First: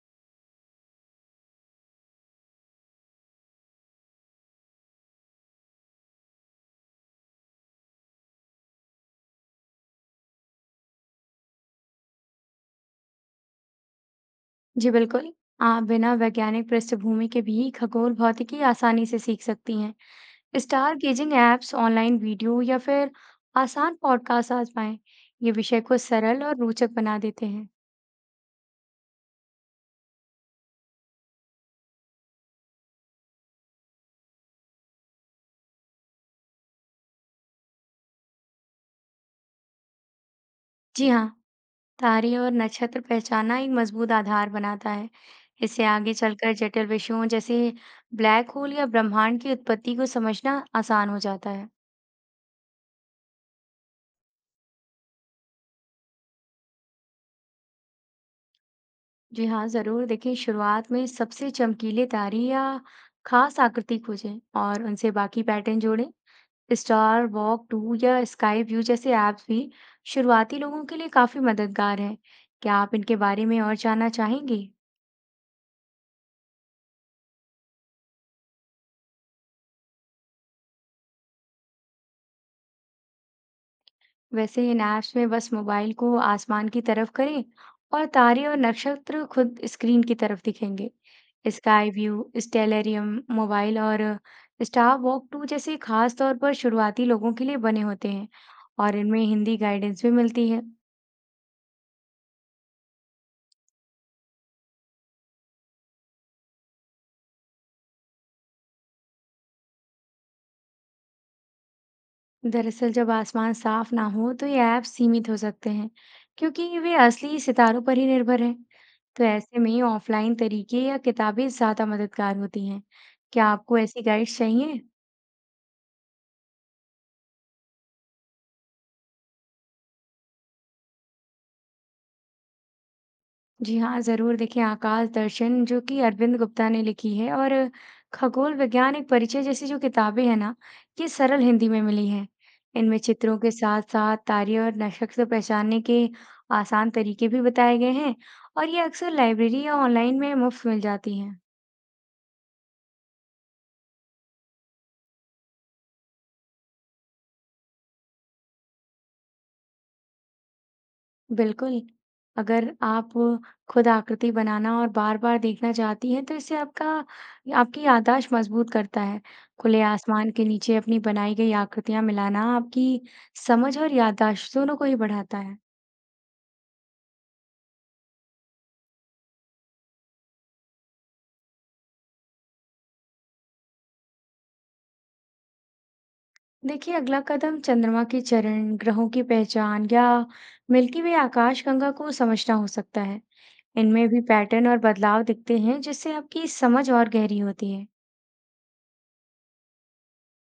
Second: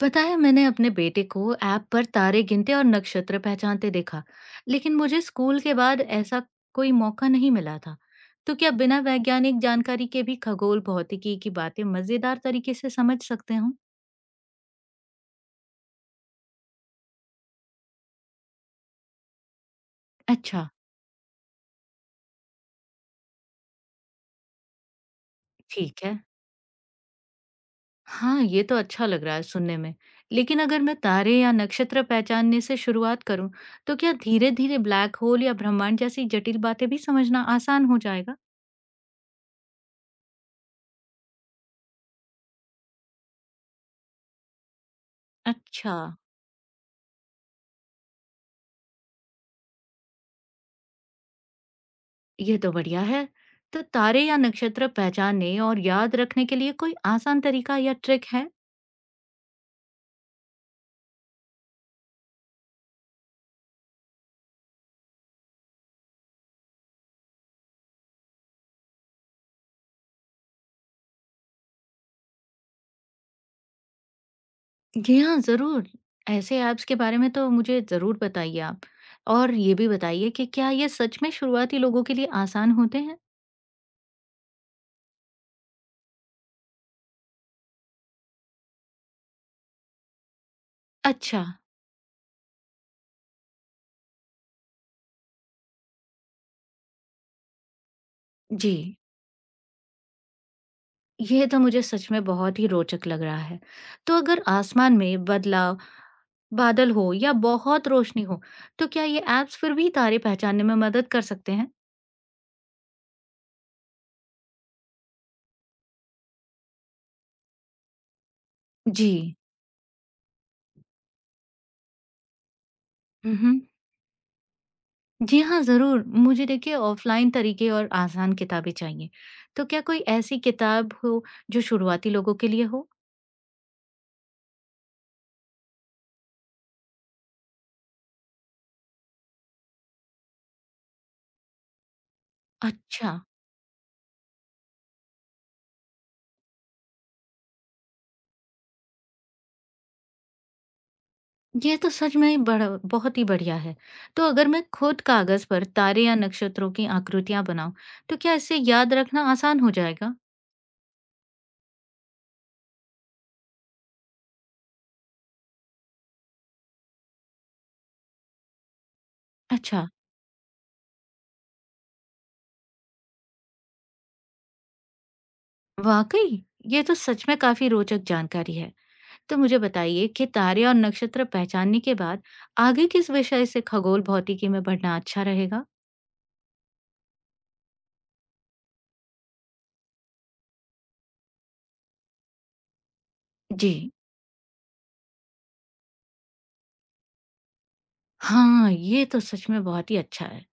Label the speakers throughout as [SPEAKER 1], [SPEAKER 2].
[SPEAKER 1] पता है मैंने अपने बेटे को ऐप पर तारे गिनते और नक्षत्र पहचानते देखा, लेकिन मुझे स्कूल के बाद ऐसा कोई मौका नहीं मिला था। तो क्या बिना वैज्ञानिक जानकारी के भी खगोल भौतिकी की बातें मजेदार तरीके से समझ सकते हूँ?
[SPEAKER 2] जी बिल्कुल। आप बिना वैज्ञानिक पृष्ठभूमि के भी खगोल भौतिकी आसानी से सीख सकती हैं।
[SPEAKER 1] अच्छा,
[SPEAKER 2] stargazing apps, online video या फिर आसान पॉडकास्ट आजमाएं। ये विषय को
[SPEAKER 1] ठीक है।
[SPEAKER 2] सरल और रोचक बना देते हैं।
[SPEAKER 1] हाँ, ये तो अच्छा लग रहा है सुनने में। लेकिन अगर मैं तारे या नक्षत्र पहचानने से शुरुआत करूँ, तो क्या धीरे-धीरे ब्लैक होल या ब्रह्मांड जैसी जटिल बातें भी समझना आसान हो जाएगा?
[SPEAKER 2] जी हाँ, तारे और नक्षत्र पहचानना एक मजबूत आधार बनाता है। इससे
[SPEAKER 1] अच्छा,
[SPEAKER 2] आगे चलकर जटिल विषयों जैसे ब्लैक होल या ब्रह्मांड की उत्पत्ति को समझना आसान हो जाता है।
[SPEAKER 1] ये तो बढ़िया है। तो तारे या नक्षत्र पहचानने और याद रखने के लिए कोई आसान तरीका या ट्रिक है?
[SPEAKER 2] जी हाँ, ज़रूर। देखिए, शुरुआत में सबसे चमकीले तारे या खास आकृति खोजें और उनसे बाकी पैटर्न जोड़ें। स्टार वॉक टू या स्काई व्यू जैसे ऐप्स भी शुरुआती लोगों के लिए काफ़ी मददगार हैं। क्या आप इनके बारे में और जानना चाहेंगे?
[SPEAKER 1] जी हाँ, ज़रूर। ऐसे ऐप्स के बारे में तो मुझे ज़रूर बताइए आप। और ये भी बताइए कि क्या ये सच में शुरुआती लोगों के लिए आसान होते हैं?
[SPEAKER 2] वैसे इन ऐप्स में बस मोबाइल को आसमान की तरफ करें और तारे और नक्षत्र खुद स्क्रीन की तरफ दिखेंगे।
[SPEAKER 1] अच्छा,
[SPEAKER 2] स्काई व्यू, स्टेलेरियम मोबाइल और स्टार वॉक टू जैसे खास तौर पर शुरुआती लोगों के लिए बने होते हैं।
[SPEAKER 1] जी।
[SPEAKER 2] और इनमें हिंदी गाइडेंस भी मिलती है।
[SPEAKER 1] ये तो मुझे सच में बहुत ही रोचक लग रहा है। तो अगर आसमान में बदलाव, बादल हो या बहुत रोशनी हो, तो क्या ये ऐप्स फिर भी तारे पहचानने में मदद कर सकते हैं?
[SPEAKER 2] दरअसल जब आसमान साफ ना हो तो ये ऐप सीमित हो सकते हैं, क्योंकि वे असली सितारों पर ही निर्भर हैं।
[SPEAKER 1] जी।
[SPEAKER 2] तो ऐसे में ऑफलाइन तरीके या किताबें ज़्यादा मददगार होती हैं।
[SPEAKER 1] हुँ,
[SPEAKER 2] क्या
[SPEAKER 1] हुँ।
[SPEAKER 2] आपको ऐसी गाइड्स चाहिए?
[SPEAKER 1] जी हाँ, ज़रूर। मुझे देखिए ऑफ़लाइन तरीके और आसान किताबें चाहिए। तो क्या कोई ऐसी किताब हो जो शुरुआती लोगों के लिए हो?
[SPEAKER 2] जी हाँ, ज़रूर। देखिए, आकाश दर्शन जो कि अरविंद गुप्ता ने लिखी है और खगोल विज्ञान एक परिचय जैसी जो किताबें हैं ना, ये सरल हिंदी में मिली हैं। इनमें
[SPEAKER 1] अच्छा,
[SPEAKER 2] चित्रों के साथ-साथ तारे और नक्षत्र पहचानने के आसान तरीके भी बताए गए हैं और ये अक्सर लाइब्रेरी या ऑनलाइन में मुफ्त मिल जाती हैं।
[SPEAKER 1] ये तो सच में बड़ा बहुत ही बढ़िया है। तो अगर मैं खुद कागज़ पर तारे या नक्षत्रों की आकृतियाँ बनाऊँ, तो क्या इससे याद रखना आसान हो जाएगा?
[SPEAKER 2] बिल्कुल, अगर आप खुद आकृति बनाना और बार-बार देखना चाहती हैं, तो इससे आपका आपकी याददाश्त मजबूत करता है। खुले
[SPEAKER 1] अच्छा,
[SPEAKER 2] आसमान के नीचे अपनी बनाई गई आकृतियाँ मिलाना आपकी समझ और याददाश्त दोनों को ही बढ़ाता है।
[SPEAKER 1] वाक़ई! ये तो सच में काफ़ी रोचक जानकारी है। तो मुझे बताइए कि तारे और नक्षत्र पहचानने के बाद आगे किस विषय से खगोल भौतिकी में पढ़ना अच्छा रहेगा?
[SPEAKER 2] देखिए, अगला कदम चंद्रमा के चरण, ग्रहों की पहचान या मिल्की वे आकाशगंगा को समझना हो सकता है।
[SPEAKER 1] जी।
[SPEAKER 2] इनमें भी पैटर्न और बदलाव दिखते हैं, जिससे आपकी समझ और गहरी होती है।
[SPEAKER 1] हाँ, ये तो सच में बहुत ही अच्छा है।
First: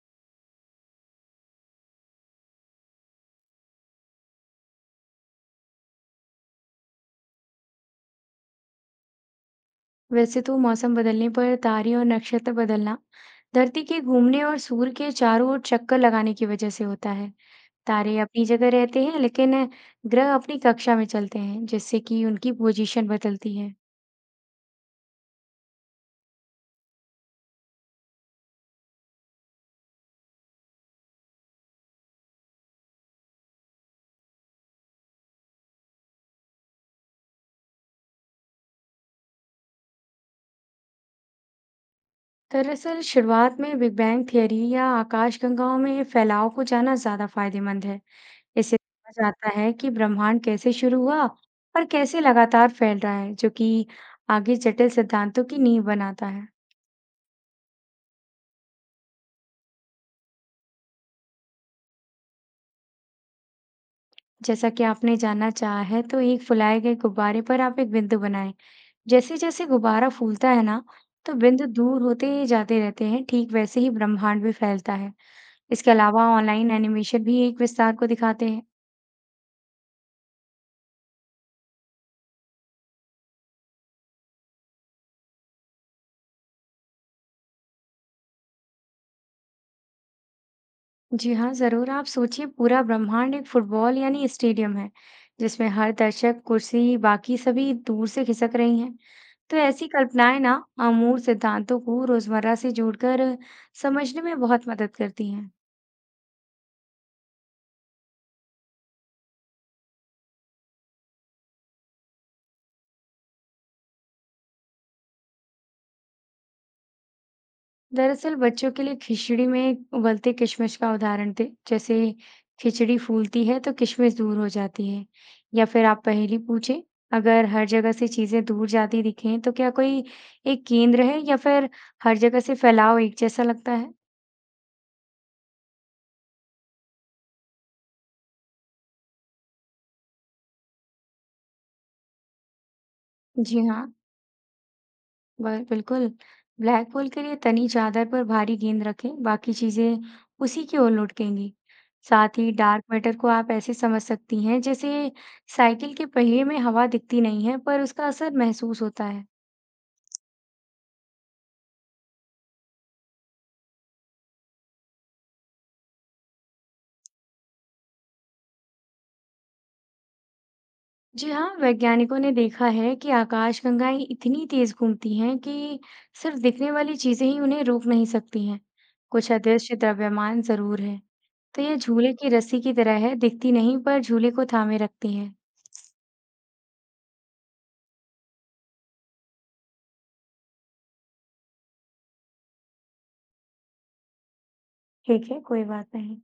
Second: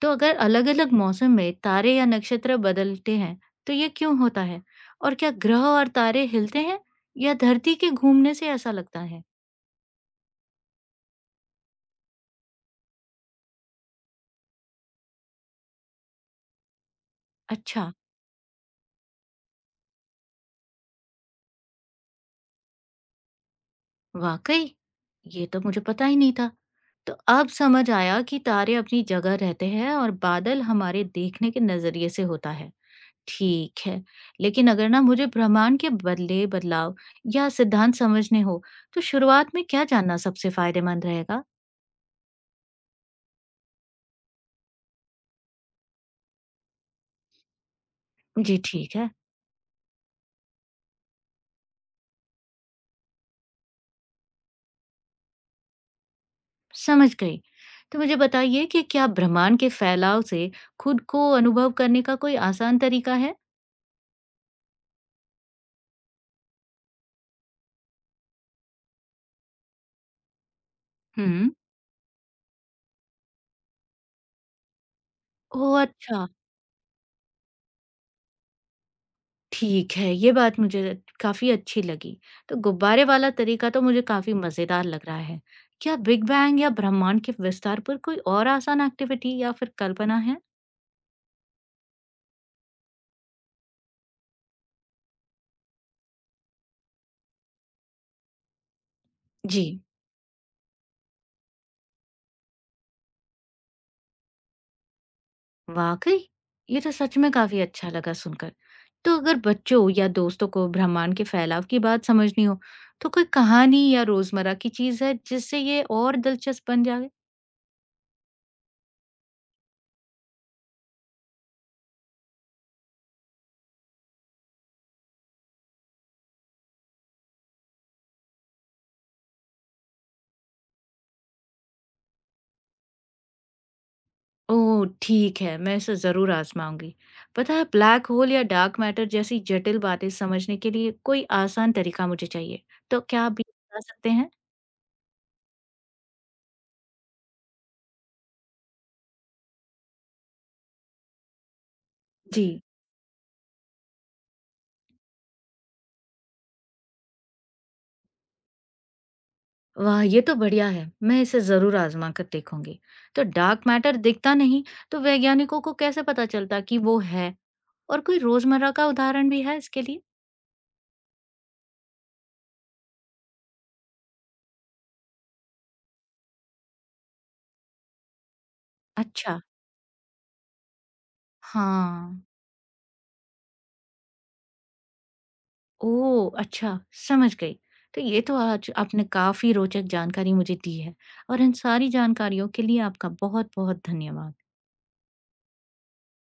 [SPEAKER 1] तो अगर अलग-अलग मौसम में तारे या नक्षत्र बदलते हैं, तो ये क्यों होता है? और क्या ग्रह और तारे हिलते हैं या धरती के घूमने से ऐसा लगता है?
[SPEAKER 2] वैसे तो मौसम बदलने पर तारे और नक्षत्र बदलना धरती के घूमने और सूर्य के चारों ओर चक्कर लगाने की वजह से होता है।
[SPEAKER 1] अच्छा,
[SPEAKER 2] तारे अपनी जगह रहते हैं, लेकिन ग्रह अपनी कक्षा में चलते हैं, जिससे कि उनकी पोजीशन बदलती है।
[SPEAKER 1] वाकई! ये तो मुझे पता ही नहीं था। तो अब समझ आया कि तारे अपनी जगह रहते हैं और बादल हमारे देखने के नजरिए से होता है। ठीक है, लेकिन अगर ना मुझे ब्रह्मांड के बदले बदलाव या सिद्धांत समझने हो, तो शुरुआत में क्या जानना सबसे फायदेमंद रहेगा?
[SPEAKER 2] दरअसल शुरुआत में बिग बैंग थियरी या आकाशगंगाओं में फैलाव को जाना ज्यादा फायदेमंद है।
[SPEAKER 1] जी,
[SPEAKER 2] इससे
[SPEAKER 1] ठीक है।
[SPEAKER 2] समझ आता है कि ब्रह्मांड कैसे शुरू हुआ और कैसे लगातार फैल रहा है, जो कि आगे जटिल सिद्धांतों की नींव बनाता है।
[SPEAKER 1] समझ गई। तो मुझे बताइए कि क्या ब्रह्मांड के फैलाव से खुद को अनुभव करने का कोई आसान तरीका है?
[SPEAKER 2] जैसा कि आपने जानना चाहा है, तो एक फुलाए गए गुब्बारे पर आप एक बिंदु बनाएं। जैसे-जैसे गुब्बारा फूलता है ना, तो
[SPEAKER 1] हुँ।
[SPEAKER 2] बिंदु दूर होते ही जाते रहते हैं। ठीक वैसे ही ब्रह्मांड भी फैलता है।
[SPEAKER 1] ओह,
[SPEAKER 2] इसके अलावा
[SPEAKER 1] अच्छा।
[SPEAKER 2] ऑनलाइन एनिमेशन भी एक विस्तार को दिखाते हैं।
[SPEAKER 1] ठीक है, ये बात मुझे काफ़ी अच्छी लगी। तो गुब्बारे वाला तरीका तो मुझे काफ़ी मज़ेदार लग रहा है। क्या बिग बैंग या ब्रह्मांड के विस्तार पर कोई और आसान एक्टिविटी या फिर कल्पना है?
[SPEAKER 2] जी हाँ, जरूर। आप सोचिए पूरा ब्रह्मांड एक फुटबॉल यानी स्टेडियम है, जिसमें हर दर्शक, कुर्सी, बाकी सभी दूर से खिसक रही हैं। तो
[SPEAKER 1] जी।
[SPEAKER 2] ऐसी कल्पनाएं ना अमूल सिद्धांतों को रोजमर्रा से जोड़कर समझने में बहुत मदद करती हैं।
[SPEAKER 1] वाकई, ये तो सच में काफी अच्छा लगा सुनकर। तो अगर बच्चों या दोस्तों को ब्रह्मांड के फैलाव की बात समझनी हो, तो कोई कहानी या रोजमर्रा की चीज है जिससे ये और दिलचस्प बन जाए?
[SPEAKER 2] दरअसल बच्चों के लिए खिचड़ी में उबलते किशमिश का उदाहरण थे जैसे खिचड़ी फूलती है तो किशमिश दूर हो जाती है, या फिर आप पहेली पूछें, अगर हर जगह से चीजें दूर जाती दिखें तो क्या कोई एक केंद्र है या फिर हर जगह से फैलाव एक जैसा लगता है।
[SPEAKER 1] ओह, ठीक है, मैं इसे जरूर आजमाऊंगी। पता है, ब्लैक होल या डार्क मैटर जैसी जटिल बातें समझने के लिए कोई आसान तरीका मुझे चाहिए। तो क्या आप भी
[SPEAKER 2] जी
[SPEAKER 1] बता
[SPEAKER 2] हाँ,
[SPEAKER 1] सकते हैं?
[SPEAKER 2] बिल्कुल। ब्लैक होल के लिए तनी चादर पर भारी गेंद रखें, बाकी चीजें उसी की ओर लुढ़केंगी। साथ
[SPEAKER 1] जी।
[SPEAKER 2] ही डार्क मैटर को आप ऐसे समझ सकती हैं जैसे साइकिल के पहिए में हवा दिखती नहीं है, पर उसका असर महसूस होता है।
[SPEAKER 1] वाह! ये तो बढ़िया है। मैं इसे ज़रूर आज़मा कर देखूँगी। तो डार्क मैटर दिखता नहीं, तो वैज्ञानिकों को कैसे पता चलता कि वो है? और कोई रोज़मर्रा का उदाहरण भी है इसके लिए?
[SPEAKER 2] जी हाँ, वैज्ञानिकों ने देखा है कि आकाशगंगाएं इतनी तेज घूमती हैं कि सिर्फ दिखने वाली चीजें ही उन्हें रोक नहीं सकती हैं। कुछ
[SPEAKER 1] अच्छा।
[SPEAKER 2] अदृश्य द्रव्यमान जरूर है। तो ये झूले
[SPEAKER 1] हाँ।
[SPEAKER 2] की रस्सी की तरह है, दिखती नहीं पर झूले को थामे रखती हैं।
[SPEAKER 1] ओह! अच्छा, समझ गई। तो ये तो आज आपने काफ़ी रोचक जानकारी मुझे दी है और इन सारी जानकारियों के लिए आपका बहुत-बहुत धन्यवाद।
[SPEAKER 2] ठीक है, कोई बात नहीं।